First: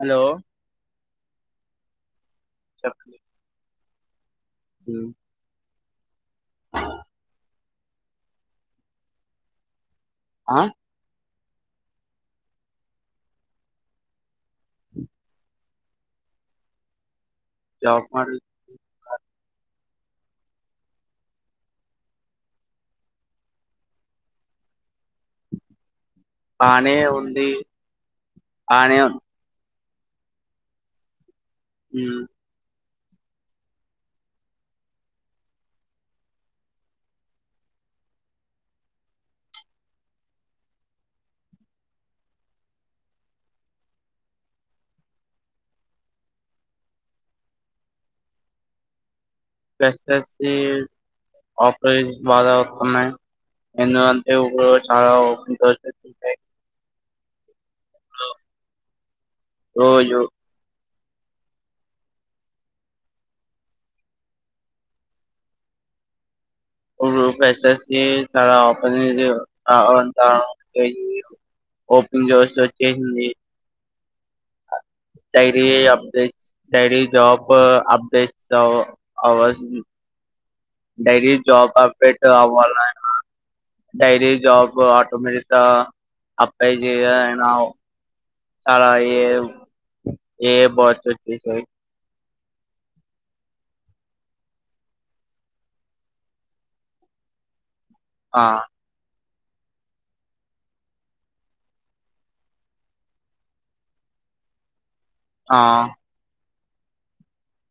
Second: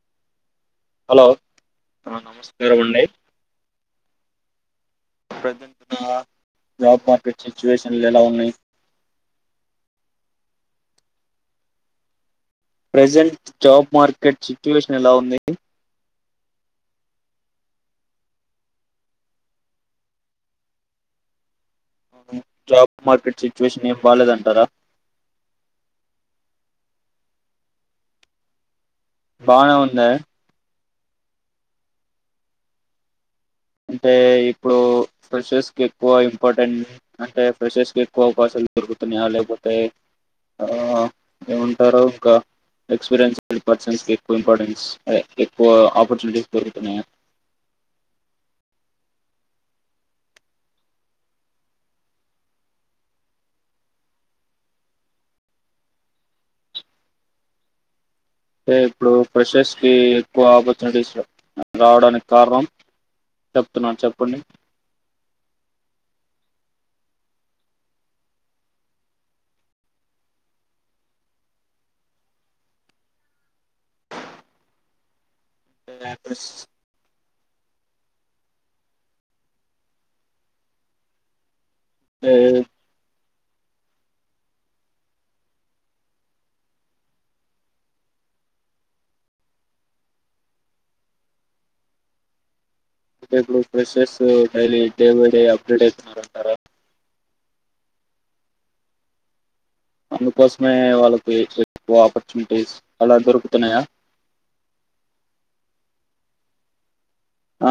Hello hello నమస్కారంవండి హు job market సిచ్యువేషన్లు ఎలా ఉన్నాయి ఆ ప్రజెంట్ జాబ్ మార్కెట్ సిచ్యువేషన్ ఎలా ఉంది job market job market situation ఏం బాలేదంటారా బానే ఉంది అనే ఉ బానే ఉందా ఉ అంటే ఇప్పుడు ఫ్రెషర్స్ కి ఎక్కువ ఇంపార్టెంట్ అంటే ఫ్రెషర్స్ కి ఎక్కువ అవకాశం దొరుకుతున్నాయా లేకపోతే ఆ ఏముంటారు ఇంకా ఎక్స్పీరియన్స్డ్ పర్సన్స్ ఎక్కువ ఇంపార్టెన్స్ ఎక్కువ ఆపర్చునిటీస్ దొరుకుతున్నాయా [inaudible] ఫ్రెషర్స్ కి ఆఫర్స్ బాగా వస్తున్నాయి ఎందుకంటే ఒకరోజు చాలా ఒకరోజు అ ఇప్పుడు ప్రెషెస్ కి రోజు ఎక్కువ ఆప రావడానికి కారణం చెప్తున్నాను చెప్పండి [inaudible] ఇప్పుడు ఫ్రెషర్స్ కి చాలా అపర్చునిటీ కావాలంట ఓపెన్ జోస్ వచ్చేసింది డైరీ ప్రెస్ అప్డేట్స్ డైరీ జాబ్ అప్డేట్స్ అవస్ డైలీ జాబ్ అప్డేట్ అంటే అవాలానా డైలీ జాబ్ ఆటోమేటిక్ అప్లై చేయానా అలా ఏవ్ ఏ ఫాస్ట్ అ ఇప్పుడు freshers daily day by day update అవుతున్నారంటారా ఆ అందుకోసమే వాళ్ళకి ఎక్కువ ఆపర్చునిటీస్ అలా దొరుకుతున్నాయా [inaudible] ఆ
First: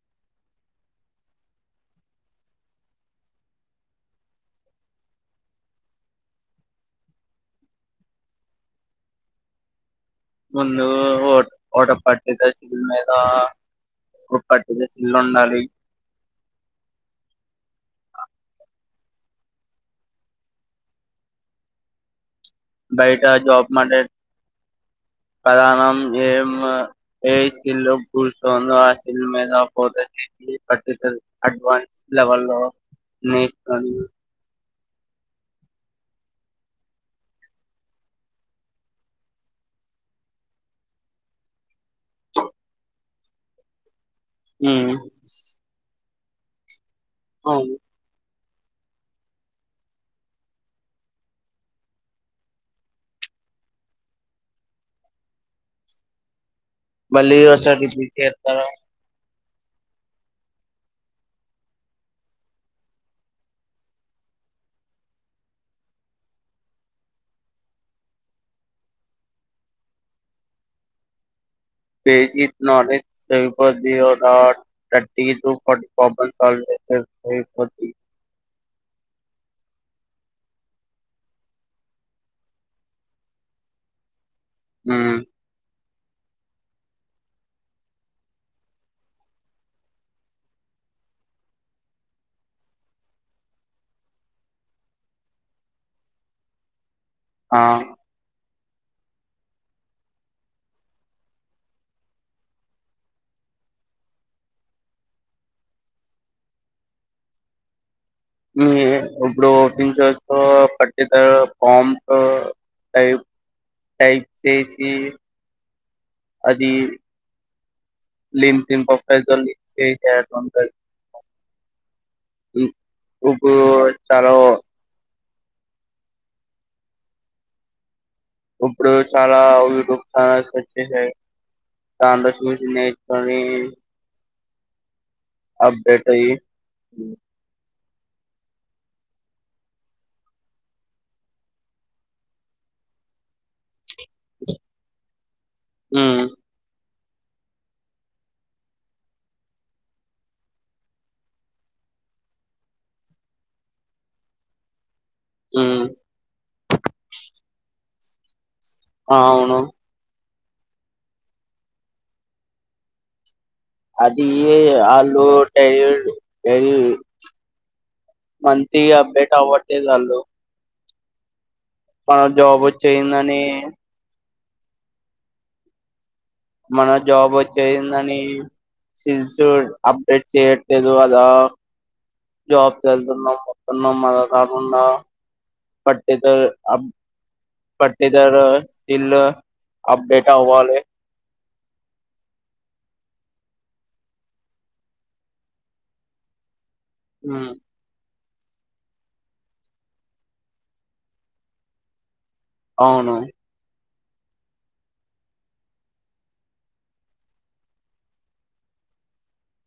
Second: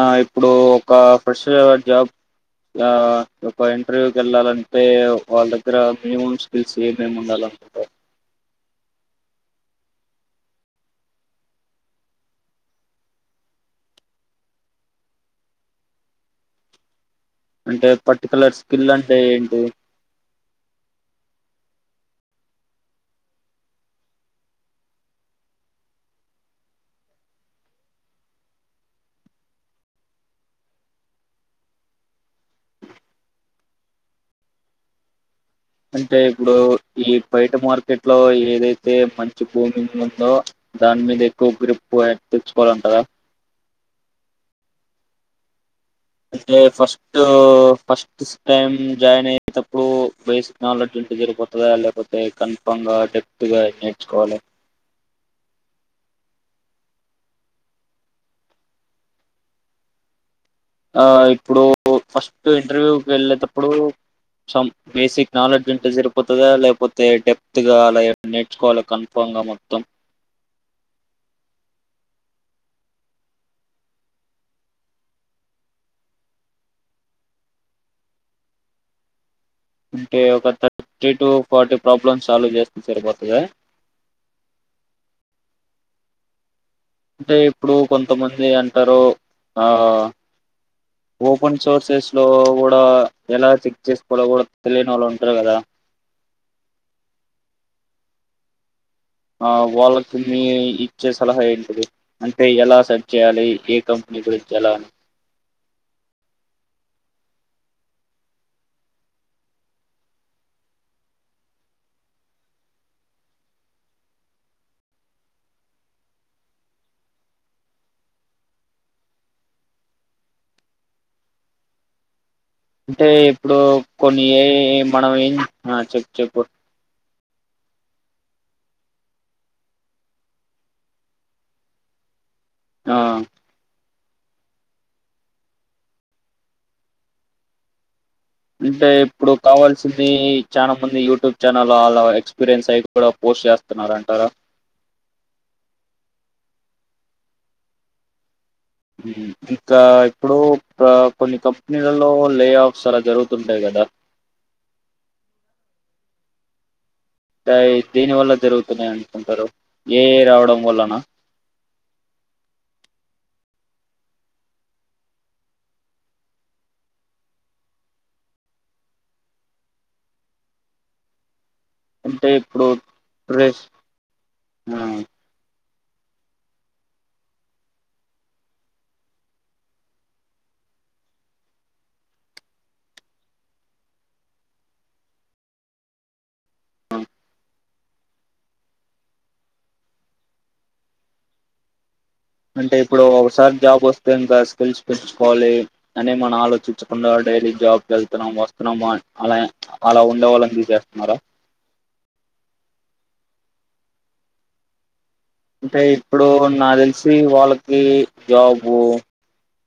ఆ ఇప్పుడు ఒక ప్రెషర్ జాబ్ ఆ ఒక ఇంటర్వ్యూకి వెళ్ళాలంటే వాళ్ళ దగ్గర మినిమం స్కిల్స్ ఏమేమి ఉండాల [inaudible] ముందు ఓట్ ఓట పటద సిలేదు ఒకటి సేల్ ఉండాలి అంటే పర్టికులర్ స్కిల్ అంటే ఏంటి బయిట జబ్ మాటే [inaudible] ప్రధానం ఏం ఏ సిల్ పర్చందో ఆ సిల్ మీద పోతది అడ్వాన్స్ లెవెల్ లో నే అంటే ఇప్పుడు ఈ బయట మార్కెట్ లో ఏదైతే మంచి భూమింగ్ ఉందో దాని మీద ఎక్కువ గ్రిప్ తెచ్చుకోవాలంటారా ఉ అంటే ఫస్ట్ ఫస్ట్ టైం జాయిన్ అయ్యేటప్పుడు బేసిక్ నాలెడ్జ్ ఉంటే జరిగిపోతుందా లేకపోతే కన్ఫాగా డే ముందుగా నేర్చుకోవాలే మళ్ళీ వర్షకితన ఆ ఇప్పుడు ఫస్ట్ ఇంటర్వ్యూకి వెళ్ళేతప్పుడు సం బేసిక్ నాలెడ్జ్ ఉంటే సరిపోతదా లేకపోతే డెప్త్ గా అలా నేర్చుకోవాలి కన్ఫామ్ ఇంగ మొత్తం బేసిక్ నాలేజ్ సరిపోది థర్టీ టు ఫార్టీ ప్రోబ్లం సాల్వి థర్టీ ఫార్టీ అంటే ఒక thirty to forty problem solve చేస్తే సరిపోతదా ఉ అంటే ఇప్పుడు కొంతమంది అంటారు ఆ ఓపెన్ సోర్సెస్ లో కూడా ఎలా చెక్ చేసుకోలో కూడా తెలియని వాళ్ళు ఉంటారు కదా ఆ ఆ వాళ్ళకి మీ ఇచ్చే సలహా ఏంటిది అంటే ఎలా సర్ట్ చేయాలి ఏ కంపె మీ గురించి ఎలాను మీ ఇప్పుడు ఓపెన్ చేస్తూ పటికులరు ఫార్మ్స్ టైప్ టైప్ చేసి అది లింక్డిన్ ప్రొఫైల్తో లింక్ చేస్తే అయిపోతది అంటే ఇప్పుడు కొన్ని ఎ మనం చెప్పు చెప్పు ఇప్పుడు చాలా యూట్యూబ్ ఛానల్స్ వచ్చేసాయి దానిలో గుడ్ ఆ నైట్స్ అని అప్డేటయి అంటే ఇప్పుడు కావాల్సింది చాలా మంది యూట్యూబ్ ఛానల్ అలా ఎక్స్పీరియన్స్ అయి కూడా పో చేస్తున్నారు అండి ఉ ఇంకా ఇప్పుడు కొన్ని కంపెనీలలో లే ఆఫ్స్ అలా జరుగుతుంటాయి కదా య ఉ అంటే దేని వల్ల జరుగుతున్నా అనుకుంటారు అవును ఏఐ రావడం వలన అదియ అలు టైర్డ్ టయి పంతిగా అప్డేట్ ఆవటెల్ అలు అంటే ఇప్పుడు వచ్చేయిందని ఫ్రష్ ఆ మన జాబ్ వచ్చిందని స్కిల్స్ అప్డేట్ చేయట్లేదు అదా జబ్ కెల్తునం వస్తున్నాం అలా కాకుండా ఫార్టీ తౌసన్ అబ్ బట్ ఇధర స్టీల్ అప్డేట్ అవ్వలే అంటే ఇప్పుడు ఒకసారి జాబ్ వస్తే ఇంకా స్కిల్స్ పెచ్చుకోవాలి అని మన ఆలోచించి డైలీ ఉమ్, జాబ్కి వస్తున్నాం వస్తున్నాం అలా అలా ఉండేవాళ్ళని తీసేస్తున్నారా అవును అంటే ఇప్పుడు నా తెలిసి వాళ్ళకి జాబు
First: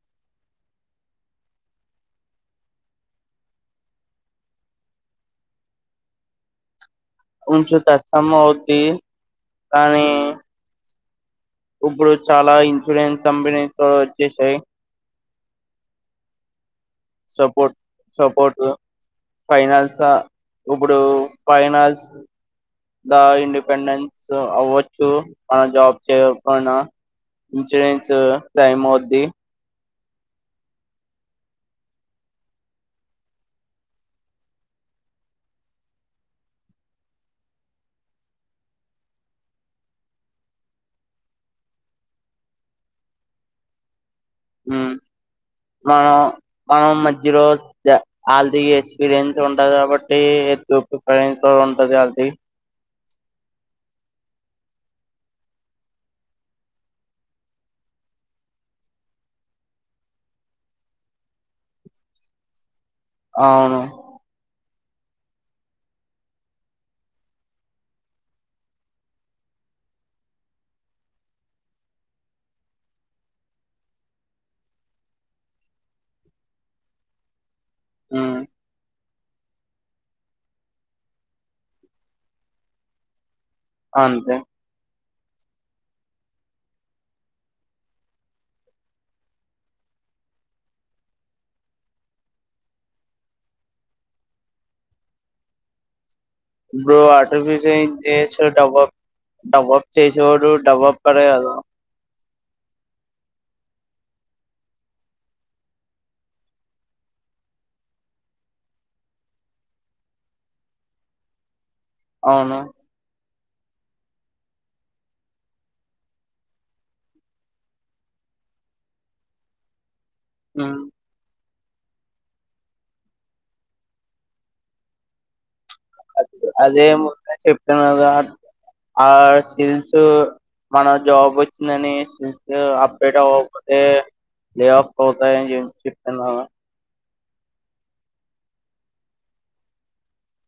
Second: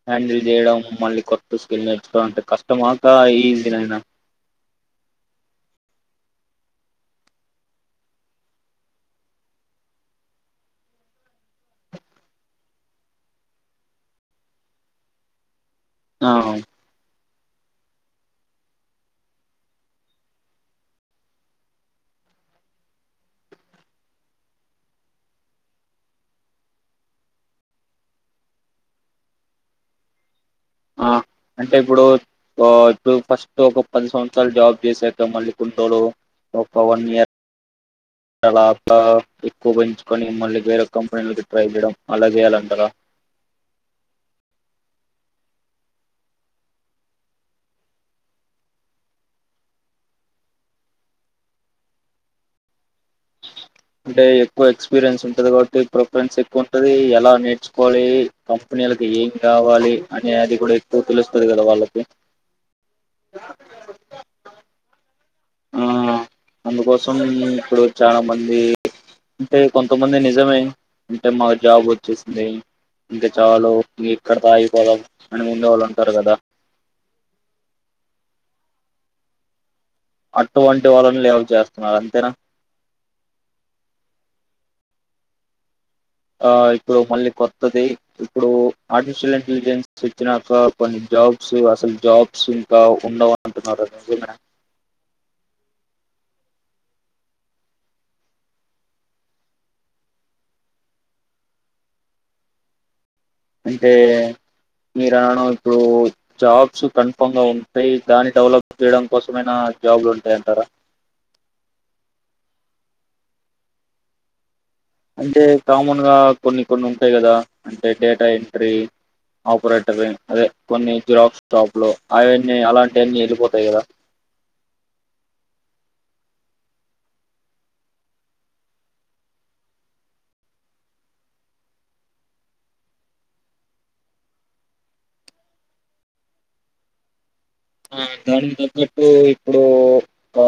హ్యాండిల్ చేయడం, మళ్ళీ కొత్త స్కిల్ నేర్చుకోడం అంటే కష్టమాకా ఈజీనైనా ఉంచుత సంమవంది కానీ ఇప్పుడు చాలా ఇన్సూరెన్స్ కంపెనీస్ వచ్చేసాయ్. ఆ సపోట్ సపోటు ఫైనాన్స ఇప్పుడు ఫైనాన్స్ ద ఇండిపెండెన్స్ అవ్వచ్చు మనం జాబ్ చెయ్యకపోయినా ఇన్సూరెన్స్ టైమ్ అవిద్ది ఆ అంటే ఇప్పుడు ఆ ఇప్పుడు ఫస్ట్ ఒక పది సంవత్సరాలు జాబ్ చేసాక, మళ్ళీ కుంటోలు ఒక వన్ ఇయర్ తర్వాత ఎక్కువ పెంచుకొని మల్లి వేరే కంపెనీలకి ట్రై చేయడం అలా చేయాలంటార? హ్మ్మ్ మనం మనం మద్యలో జా వాళ్ళది ఎక్స్పీరియన్స్ ఉంటది కాబట్టి ప్రిఫరెన్ కూడా ఉంటది వాళ్ళది అంటే ఎక్కువ ఎక్స్పీరియన్స్ ఉంటది కాబట్టి ప్రిఫరెన్స్ ఎక్కువుంటది, ఎలా నేర్చుకోవాలి కంపెనీ వీళ్లకి ఏం కావాలి అనే అది కూడా ఎక్కువ తెలుస్తది కదా వాళ్ళకి అవును హ్మ్మ్ అందుకోసం ఇప్పుడు చాలా మంది అంటే కొంతమంది నిజమే అంటే మాకు జాబ్ వచ్చేసింది. ఇక చాలు ఇక్కడతో ఆగిపోవాలి అని ఉండే వాళ్ళుంటారు గదా ఆ అటువంటి వాళ్ళని లేవ చేస్తున్నారంతేనా! అంతే ఆ ఇప్పుడు మళ్ళీ కొత్తది ఇప్పుడు ఆర్టిఫిషియల్ ఇంటెలిజెన్స్ వచ్చినాక జాబ్స్ అసలు జాబ్స్ ఇంకా ఉండవు అంటున్నారు నిజమే బ్రో అటు [unintelligible] ఇన్సల్ట్ అవ్వకు. డబప్ చేసేవాడు డబ్ప్ కడే కదా అంటే మీర అన్నాను ఇప్పుడు జాబ్స్ కన్ఫంగా ఉంటాయి దాని డెవలప్ చేయడం కోసమైనా జాబ్లు ఉంటాయీ అంటారా అవును అంటే కామన్ గా కొన్ని కొన్ని ఉంటాయి కదా అంటే డేటా ఎంట్రీ ఆపరేటర్ అదే ఉమ్ కొన్ని జీరాక్ టాప్ లో అవన్నీ అలాంటివన్నీ వెళ్ళిపోతాయి గదా అదే ముందు చెప్న్నారు ఆ సిల్స్ మనకి జాబ్ వచ్చిందని అప్డేట్ అవ్వకపోతే! ప్లే ఆఫ్ పోతాయీ జెప్తున్నాన ఆ దానికి థగట్టు ఇప్పుడు ఆ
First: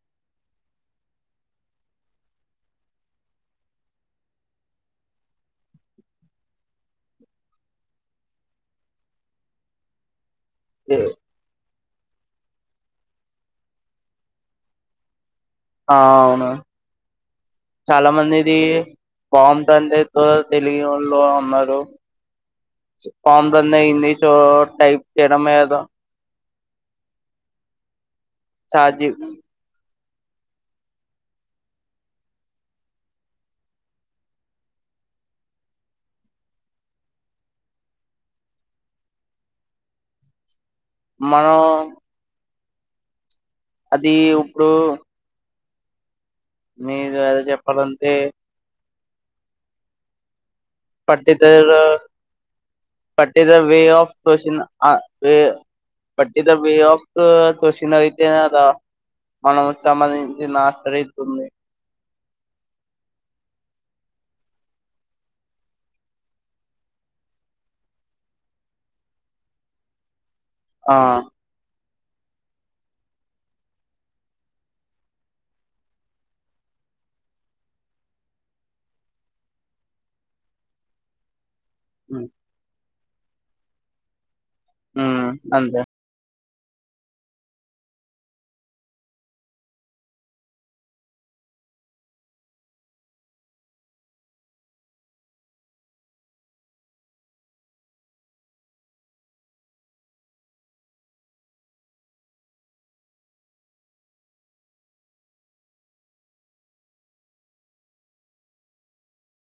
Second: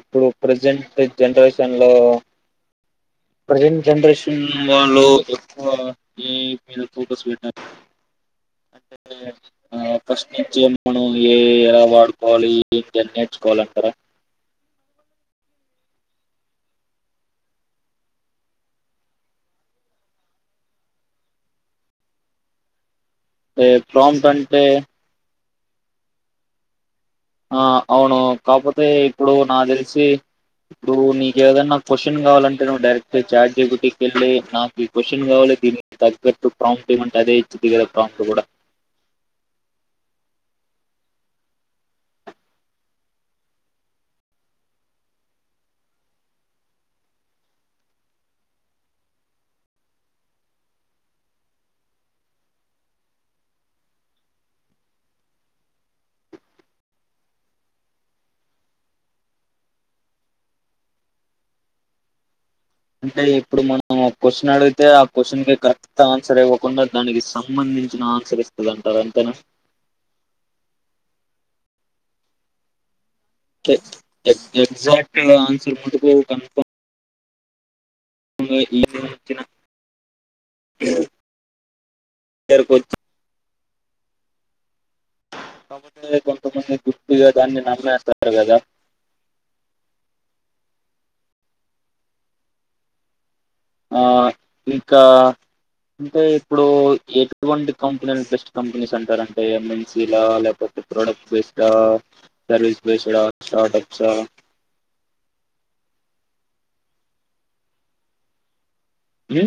ఇప్పుడు ప్రజెంట్ జనరేషన్ లో ప్రజెంట్ జనరేషన్ వాళ్ళు ఎక్కువ దేనిమీద ఫోకస్ పెట్టి [inaudible] అ ప్రశని మనం ఏ- ఏఐ ఎలా వాడుకోవాలి [unintelligible] నేర్చుకోవాలి అంటారా? ఆ అవును చాలా మందిది పాం తంట త తెలుగు వాళ్ళు ఉన్నరు ఫామ్ అంటే రన్న ఇంగ్లీష్ ప్రాంప్ట్ అంటే టైప్ చేయడంమే కదా ఆ అవును కాపోతే ఛార్జీ ఇప్పుడు నా తెలిసి ఇప్పుడు నీక ఏదైన్నా నా క్వశ్చన్ కావాలంటే నువ్ డైరెక్ట్ చార్జ్ జి పి టి కిళ్ళి నాకు ఈ క్వశ్చన్ కావాలి తగ్గట్టు ప్రాంప్ట్ టీమంటే అదే ఇచ్చిద్ది ప్రాంప్ట్ కూడా [inaudible] మన అది ఇప్పుడు మీ ఏదో చెప్పాలంతే పట్టితేలా బట్ ఇ వే ఆఫ్ క్యూస్షన్ ఆ వే బట్టి ఇద్ద వే ఆఫ్ క్వషన్ అయితే మనము సంబంధించి నాశ్రయిస్తుంది అంటే ఇప్పుడు మనం ఒక క్వశ్చన్ అడిగితే ఆ క్వశ్చన్కి కరెక్ట్ ఆన్సర్ ఇవ్వకుండా దానికి సంబంధించ చ ఆన్సర్ ఇస్తుందింటారు అంతేనా ఆ ఎ ఎక్జాక్ట్ ఆన్సర్ ముటుకు కన్ఫమ్ వచ్చినరుక వచ్చ ఉ అంతే కాకపోతే కొంతమంది గుర్తుగా దాన్ని నమ్మనేస్తారు కదా ఆ ఇంకా అంటే ఇప్పుడు ఎటువంటి కంపెనీలు బెస్ట్ కంపెనీస్ అంటారు అంటే ఎంఎన్సీ లా లేకపోతే product based service based startups [inaudible] ఏ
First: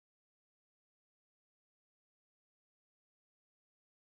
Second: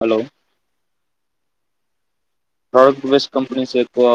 హలో ప్రోడక్ట్ బెస్ట్ కంపెనీస్ ఎక్కువ